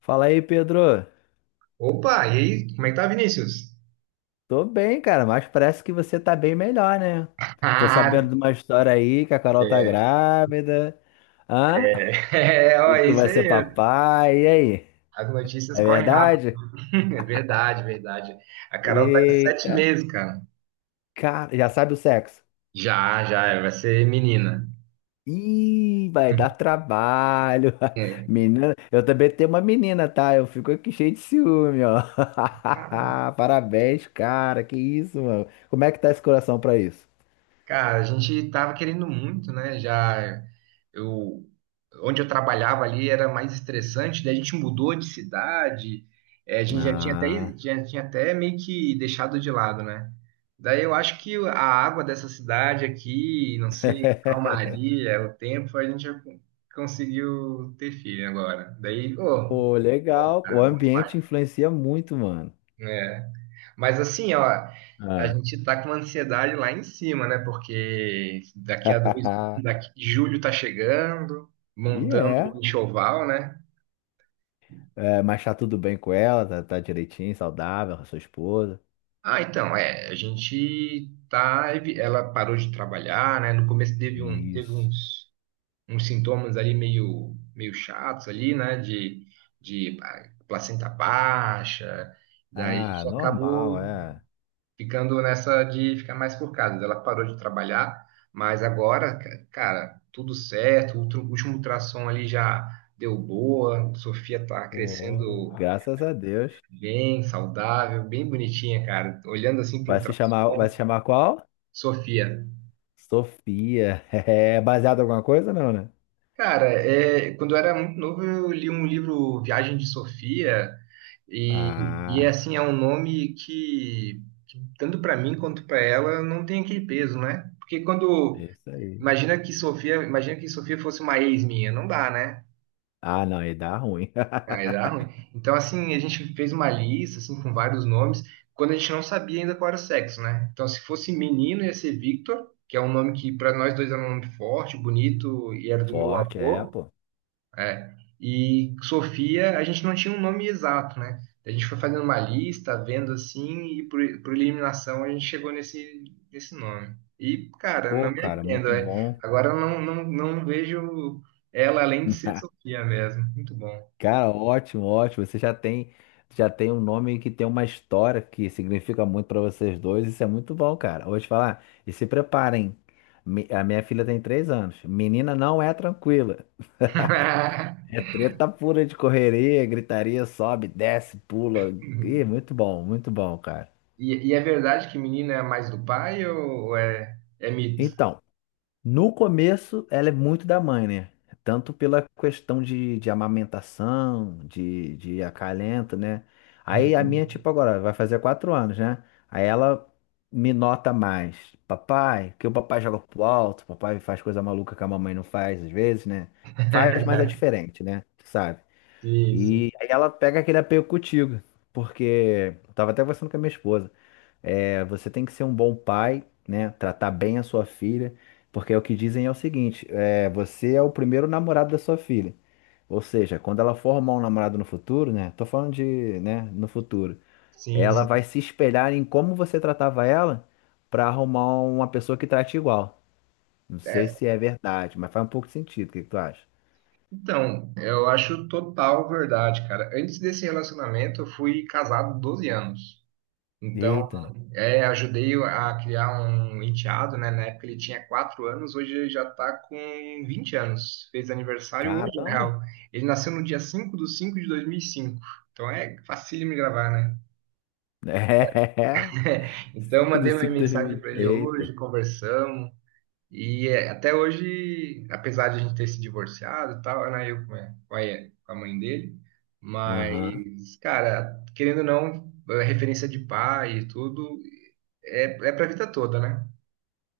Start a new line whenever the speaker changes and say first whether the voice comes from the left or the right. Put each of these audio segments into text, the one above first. left: Fala aí, Pedro.
right: Opa, e aí, como é que tá, Vinícius?
left: Tô bem, cara, mas parece que você tá bem melhor, né? Tô
right: Ah,
left: sabendo de uma história aí que a Carol tá grávida. Hã?
right: é, ó,
left: E
right: é
left: tu
right: isso
left: vai ser
right: aí.
left: papai. E aí?
right: As notícias
left: É
right: correm rápido.
left: verdade?
right: É verdade, verdade. A Carol tá de sete
left: Eita.
right: meses, cara.
left: Cara, já sabe o sexo.
right: Já, já, vai ser menina.
left: Ih, vai dar trabalho. Menina, eu também tenho uma menina, tá? Eu fico aqui cheio de ciúme, ó.
right: É.
left: Parabéns, cara. Que isso, mano. Como é que tá esse coração pra isso?
right: Cara, a gente tava querendo muito, né? Já eu Onde eu trabalhava ali era mais estressante, daí a gente mudou de cidade, a gente já tinha até
left: Ah.
right: meio que deixado de lado, né? Daí eu acho que a água dessa cidade aqui, não sei, a calmaria, o tempo, a gente já conseguiu ter filho agora. Daí, ô,
left: Pô, legal.
right: cara,
left: O
right: bom demais.
left: ambiente influencia muito, mano.
right: Né? Mas assim, ó, a
left: Ah.
right: gente tá com uma ansiedade lá em cima, né? Porque daqui a dois, daqui, julho tá chegando,
left: E
right: montando
left: é.
right: o enxoval, né?
left: É, mas tá tudo bem com ela, tá, tá direitinho, saudável, com a sua esposa.
right: Ah, então, é, a gente tá, evi- ela parou de trabalhar, né? No começo teve
left: Isso.
right: uns, uns sintomas ali meio, meio chatos ali, né? De placenta baixa, daí
left: Ah,
right: isso
left: normal,
right: acabou
left: é.
right: ficando nessa de ficar mais por casa. Ela parou de trabalhar, mas agora, cara, tudo certo. O último ultrassom ali já deu boa. Sofia tá
left: Pô,
right: crescendo
left: graças a Deus.
right: bem, saudável, bem bonitinha, cara. Olhando assim pro
left: Vai se chamar, vai
right: ultrassom,
left: se chamar qual?
right: Sofia.
left: Sofia. É baseado em alguma coisa, não, né?
right: Cara, é, quando eu era muito novo, eu li um livro Viagem de Sofia e, e é
left: Ah,
right: assim, é um nome que tanto para mim quanto para ela não tem aquele peso, né? Porque quando
left: é isso aí.
right: imagina que Sofia, imagina que Sofia fosse uma ex minha, não dá, né?
left: Ah, não, aí dá ruim.
right: Aí dá ruim. Então, assim, a gente fez uma lista, assim, com vários nomes, quando a gente não sabia ainda qual era o sexo, né? Então, se fosse menino, ia ser Victor, que é um nome que para nós dois era um nome forte, bonito, e era do meu
left: Forte, é,
right: avô.
left: pô.
right: É. E Sofia, a gente não tinha um nome exato, né? A gente foi fazendo uma lista, vendo assim, e por eliminação a gente chegou nesse, nesse nome. E, cara,
left: Pô,
right: não me
left: cara,
right: arrependo,
left: muito
right: é.
left: bom.
right: Agora eu não, não, não vejo ela além de ser Sofia mesmo. Muito bom.
left: Cara, ótimo, ótimo. Você já tem um nome que tem uma história que significa muito pra vocês dois. Isso é muito bom, cara. Vou te falar, e se preparem. A minha filha tem 3 anos. Menina não é tranquila. É treta pura de correria, gritaria, sobe, desce, pula. Ih, muito bom, cara.
right: E, e é verdade que menina é mais do pai ou é, é mito?
left: Então, no começo, ela é muito da mãe, né? Tanto pela questão de amamentação, de acalento, né? Aí a minha,
right: Hum.
left: tipo, agora vai fazer 4 anos, né? Aí ela me nota mais. Papai, que o papai joga pro alto, papai faz coisa maluca que a mamãe não faz às vezes, né? Faz, mas é diferente, né? Tu sabe?
right: Sim, sim.
left: E aí ela pega aquele apego contigo, porque eu tava até conversando com a minha esposa. É, você tem que ser um bom pai, né? Tratar bem a sua filha, porque é o que dizem é o seguinte: é, você é o primeiro namorado da sua filha. Ou seja, quando ela for arrumar um namorado no futuro, né? Tô falando de, né, no futuro.
right: Sim,
left: Ela vai
right: sim.
left: se espelhar em como você tratava ela para arrumar uma pessoa que trate igual. Não sei
right: É,
left: se é verdade, mas faz um pouco de sentido. O que que tu acha?
right: então, eu acho total verdade, cara. Antes desse relacionamento, eu fui casado 12 anos. Então,
left: Eita,
right: é, ajudei a criar um enteado, né? Na época ele tinha 4 anos, hoje ele já tá com 20 anos. Fez aniversário hoje, na
left: caramba!
right: real. Ele nasceu no dia 5 de 5 de 2005. Então, é facílimo de gravar, né?
left: É.
right: Então, eu
left: 5 do
right: mandei uma
left: 5 do
right: mensagem
left: 2020.
right: para ele
left: Eita.
right: hoje, conversamos. E é, até hoje, apesar de a gente ter se divorciado e tal, era eu com a mãe dele,
left: Aham.
right: mas, cara, querendo ou não, a referência de pai e tudo é, é pra vida toda, né?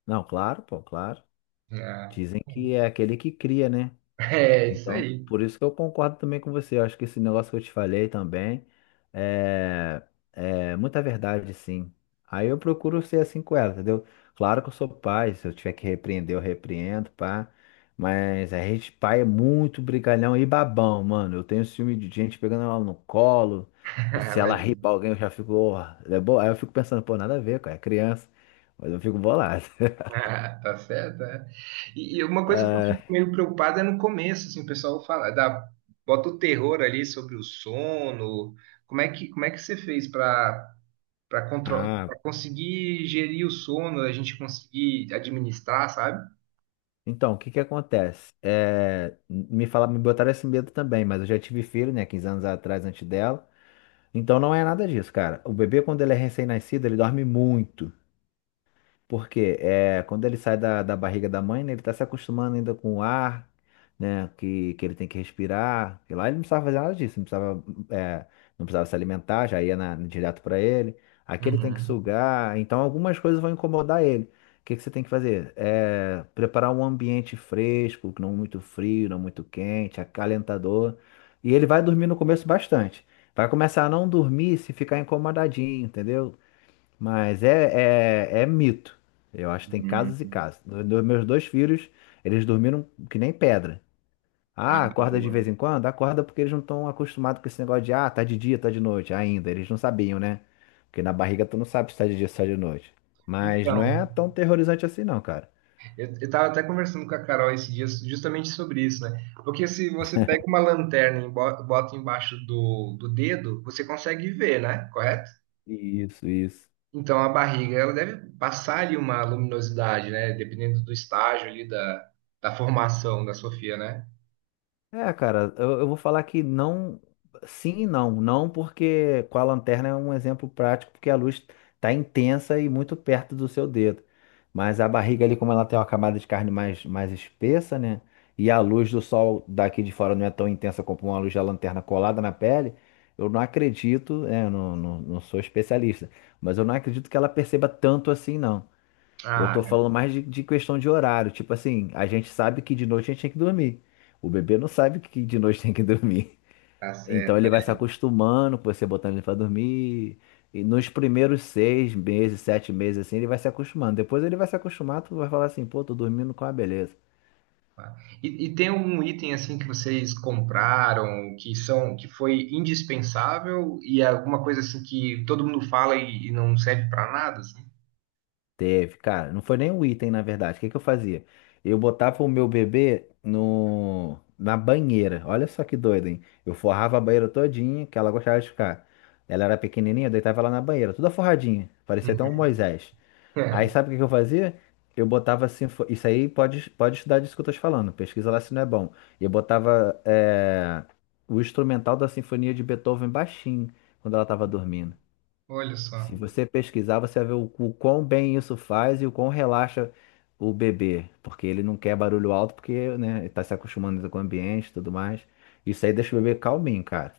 left: Não, claro, pô, claro.
right: É,
left: Dizem que é aquele que cria, né?
right: é isso
left: Então,
right: aí.
left: por isso que eu concordo também com você. Eu acho que esse negócio que eu te falei também é, é muita verdade, sim. Aí eu procuro ser assim com ela, entendeu? Claro que eu sou pai, se eu tiver que repreender, eu repreendo, pá. Mas a gente, pai, é muito brigalhão e babão, mano. Eu tenho ciúme de gente pegando ela no colo. E se ela rir pra
right: Imagina.
left: alguém, eu já fico, "Ó, é boa. Aí eu fico pensando, pô, nada a ver, cara, é criança. Mas eu fico bolado.
right: Ah, tá certo, é. E uma coisa que eu fico meio preocupado é no começo, assim, o pessoal fala, dá, bota o terror ali sobre o sono. Como é que você fez para
left: Ah,
right: para conseguir gerir o sono, a gente conseguir administrar, sabe?
left: então, o que que acontece? É, me fala, me botaram esse medo também, mas eu já tive filho, né, 15 anos atrás, antes dela. Então não é nada disso, cara. O bebê, quando ele é recém-nascido, ele dorme muito. Porque é, quando ele sai da barriga da mãe, né, ele está se acostumando ainda com o ar, né, que ele tem que respirar. E lá ele não precisava fazer nada disso, é, não precisava se alimentar, já ia direto para ele. Aqui ele tem que
right: Uhum.
left: sugar, então algumas coisas vão incomodar ele. O que, que você tem que fazer? É, preparar um ambiente fresco, não muito frio, não muito quente, acalentador. E ele vai dormir no começo bastante. Vai começar a não dormir se ficar incomodadinho, entendeu? Mas é mito. Eu acho que tem
right: Hum.
left: casos e casos. Meus dois filhos, eles dormiram que nem pedra.
right: Ah,
left: Ah, acorda de vez
right: boa.
left: em quando? Acorda porque eles não estão acostumados com esse negócio de tá de dia, tá de noite ainda. Eles não sabiam, né? Porque na barriga tu não sabe se tá de dia ou se tá de noite. Mas não é
right: Então,
left: tão terrorizante assim, não, cara.
right: eu tava até conversando com a Carol esses dias justamente sobre isso, né? Porque se você pega uma lanterna e bota embaixo do, do dedo, você consegue ver, né? Correto?
left: Isso, isso.
right: Então a barriga, ela deve passar ali uma luminosidade, né? Dependendo do estágio ali da, da formação da Sofia, né?
left: É, cara, eu vou falar que não, sim e não. Não porque com a lanterna é um exemplo prático, porque a luz tá intensa e muito perto do seu dedo. Mas a barriga ali, como ela tem uma camada de carne mais, mais espessa, né? E a luz do sol daqui de fora não é tão intensa como uma luz da lanterna colada na pele. Eu não acredito, é, eu não, não, não sou especialista, mas eu não acredito que ela perceba tanto assim, não. Eu tô
right: Ah,
left: falando mais de questão de horário. Tipo assim, a gente sabe que de noite a gente tem que dormir. O bebê não sabe que de noite tem que dormir.
right: tá
left: Então
right: certo.
left: ele vai se acostumando com você botando ele pra dormir. E nos primeiros 6 meses, 7 meses, assim, ele vai se acostumando. Depois ele vai se acostumar, tu vai falar assim, pô, tô dormindo com a beleza.
right: Tá? E tem um item assim que vocês compraram que são que foi indispensável e é alguma coisa assim que todo mundo fala e não serve para nada, assim?
left: Teve, cara, não foi nem um item, na verdade. O que que eu fazia? Eu botava o meu bebê no, na banheira. Olha só que doido, hein? Eu forrava a banheira todinha, que ela gostava de ficar. Ela era pequenininha, eu deitava ela na banheira, toda forradinha. Parecia até um
right: Uhum.
left: Moisés. Aí
right: É,
left: sabe o que que eu fazia? Eu botava assim, isso aí pode, estudar disso que eu tô te falando, pesquisa lá se não é bom. Eu botava o instrumental da Sinfonia de Beethoven baixinho, quando ela tava dormindo.
right: olha
left: Se
right: só.
left: você pesquisar, você vai ver o quão bem isso faz e o quão relaxa o bebê, porque ele não quer barulho alto, porque, né, ele tá se acostumando com o ambiente e tudo mais. Isso aí deixa o bebê calminho, cara.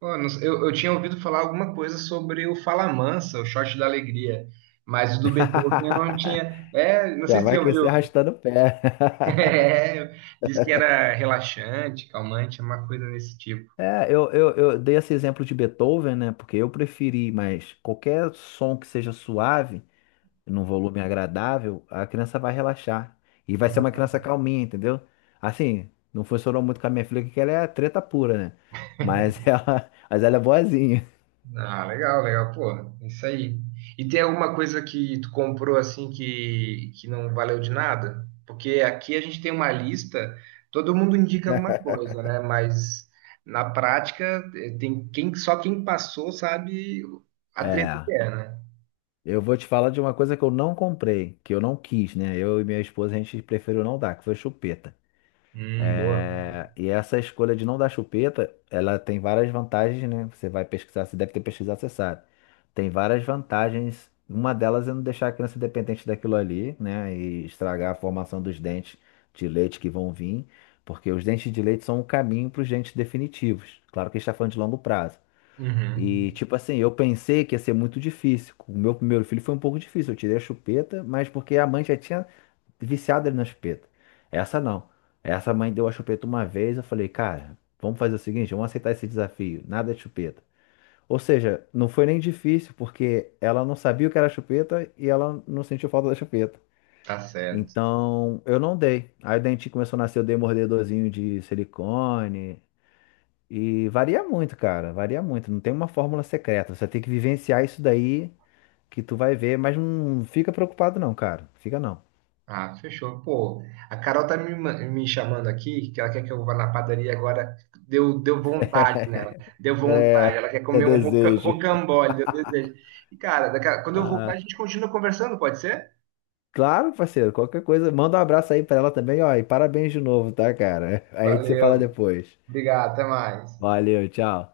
right: Pô, não sei, eu tinha ouvido falar alguma coisa sobre o Falamansa, o shot da alegria, mas o do Beethoven eu não tinha. É, não sei
left: Já
right: se você
left: vai
right: já
left: crescer
right: ouviu.
left: arrastando o pé.
right: É, diz que era relaxante, calmante, uma coisa desse tipo.
left: É, eu dei esse exemplo de Beethoven, né? Porque eu preferi, mas qualquer som que seja suave, num volume agradável, a criança vai relaxar. E vai ser uma
right: Ah.
left: criança calminha, entendeu? Assim, não funcionou muito com a minha filha, porque ela é treta pura, né? Mas mas ela é boazinha.
right: Ah, legal, legal, pô, isso aí. E tem alguma coisa que tu comprou assim que não valeu de nada? Porque aqui a gente tem uma lista, todo mundo indica alguma coisa, né? Mas na prática tem quem só quem passou sabe a treta que
left: É.
right: é, né?
left: Eu vou te falar de uma coisa que eu não comprei, que eu não quis, né? Eu e minha esposa, a gente preferiu não dar, que foi chupeta.
right: Boa.
left: É, e essa escolha de não dar chupeta, ela tem várias vantagens, né? Você vai pesquisar, você deve ter pesquisado, você sabe. Tem várias vantagens. Uma delas é não deixar a criança dependente daquilo ali, né? E estragar a formação dos dentes de leite que vão vir, porque os dentes de leite são o caminho para os dentes definitivos. Claro que a gente está falando de longo prazo.
right: Uhum,
left: E, tipo assim, eu pensei que ia ser muito difícil. O meu primeiro filho foi um pouco difícil. Eu tirei a chupeta, mas porque a mãe já tinha viciado ali na chupeta. Essa não. Essa mãe deu a chupeta uma vez, eu falei, cara, vamos fazer o seguinte, vamos aceitar esse desafio, nada de chupeta. Ou seja, não foi nem difícil, porque ela não sabia o que era chupeta e ela não sentiu falta da chupeta.
right: tá certo.
left: Então, eu não dei. Aí o dentinho começou a nascer, eu dei mordedorzinho de silicone. E varia muito, cara, varia muito. Não tem uma fórmula secreta. Você tem que vivenciar isso daí que tu vai ver, mas não fica preocupado não, cara. Fica não.
right: Ah, fechou. Pô, a Carol tá me chamando aqui, que ela quer que eu vá na padaria agora. Deu, deu vontade nela. Deu vontade.
left: É,
right: Ela quer
left: é
right: comer um
left: desejo.
right: rocambole, deu desejo. E, cara, quando eu voltar, a
left: Ah,
right: gente continua conversando, pode ser?
left: claro, parceiro, qualquer coisa, manda um abraço aí pra ela também, ó, e parabéns de novo, tá, cara? Aí você fala
right: Valeu,
left: depois.
right: obrigado, até mais.
left: Valeu, tchau.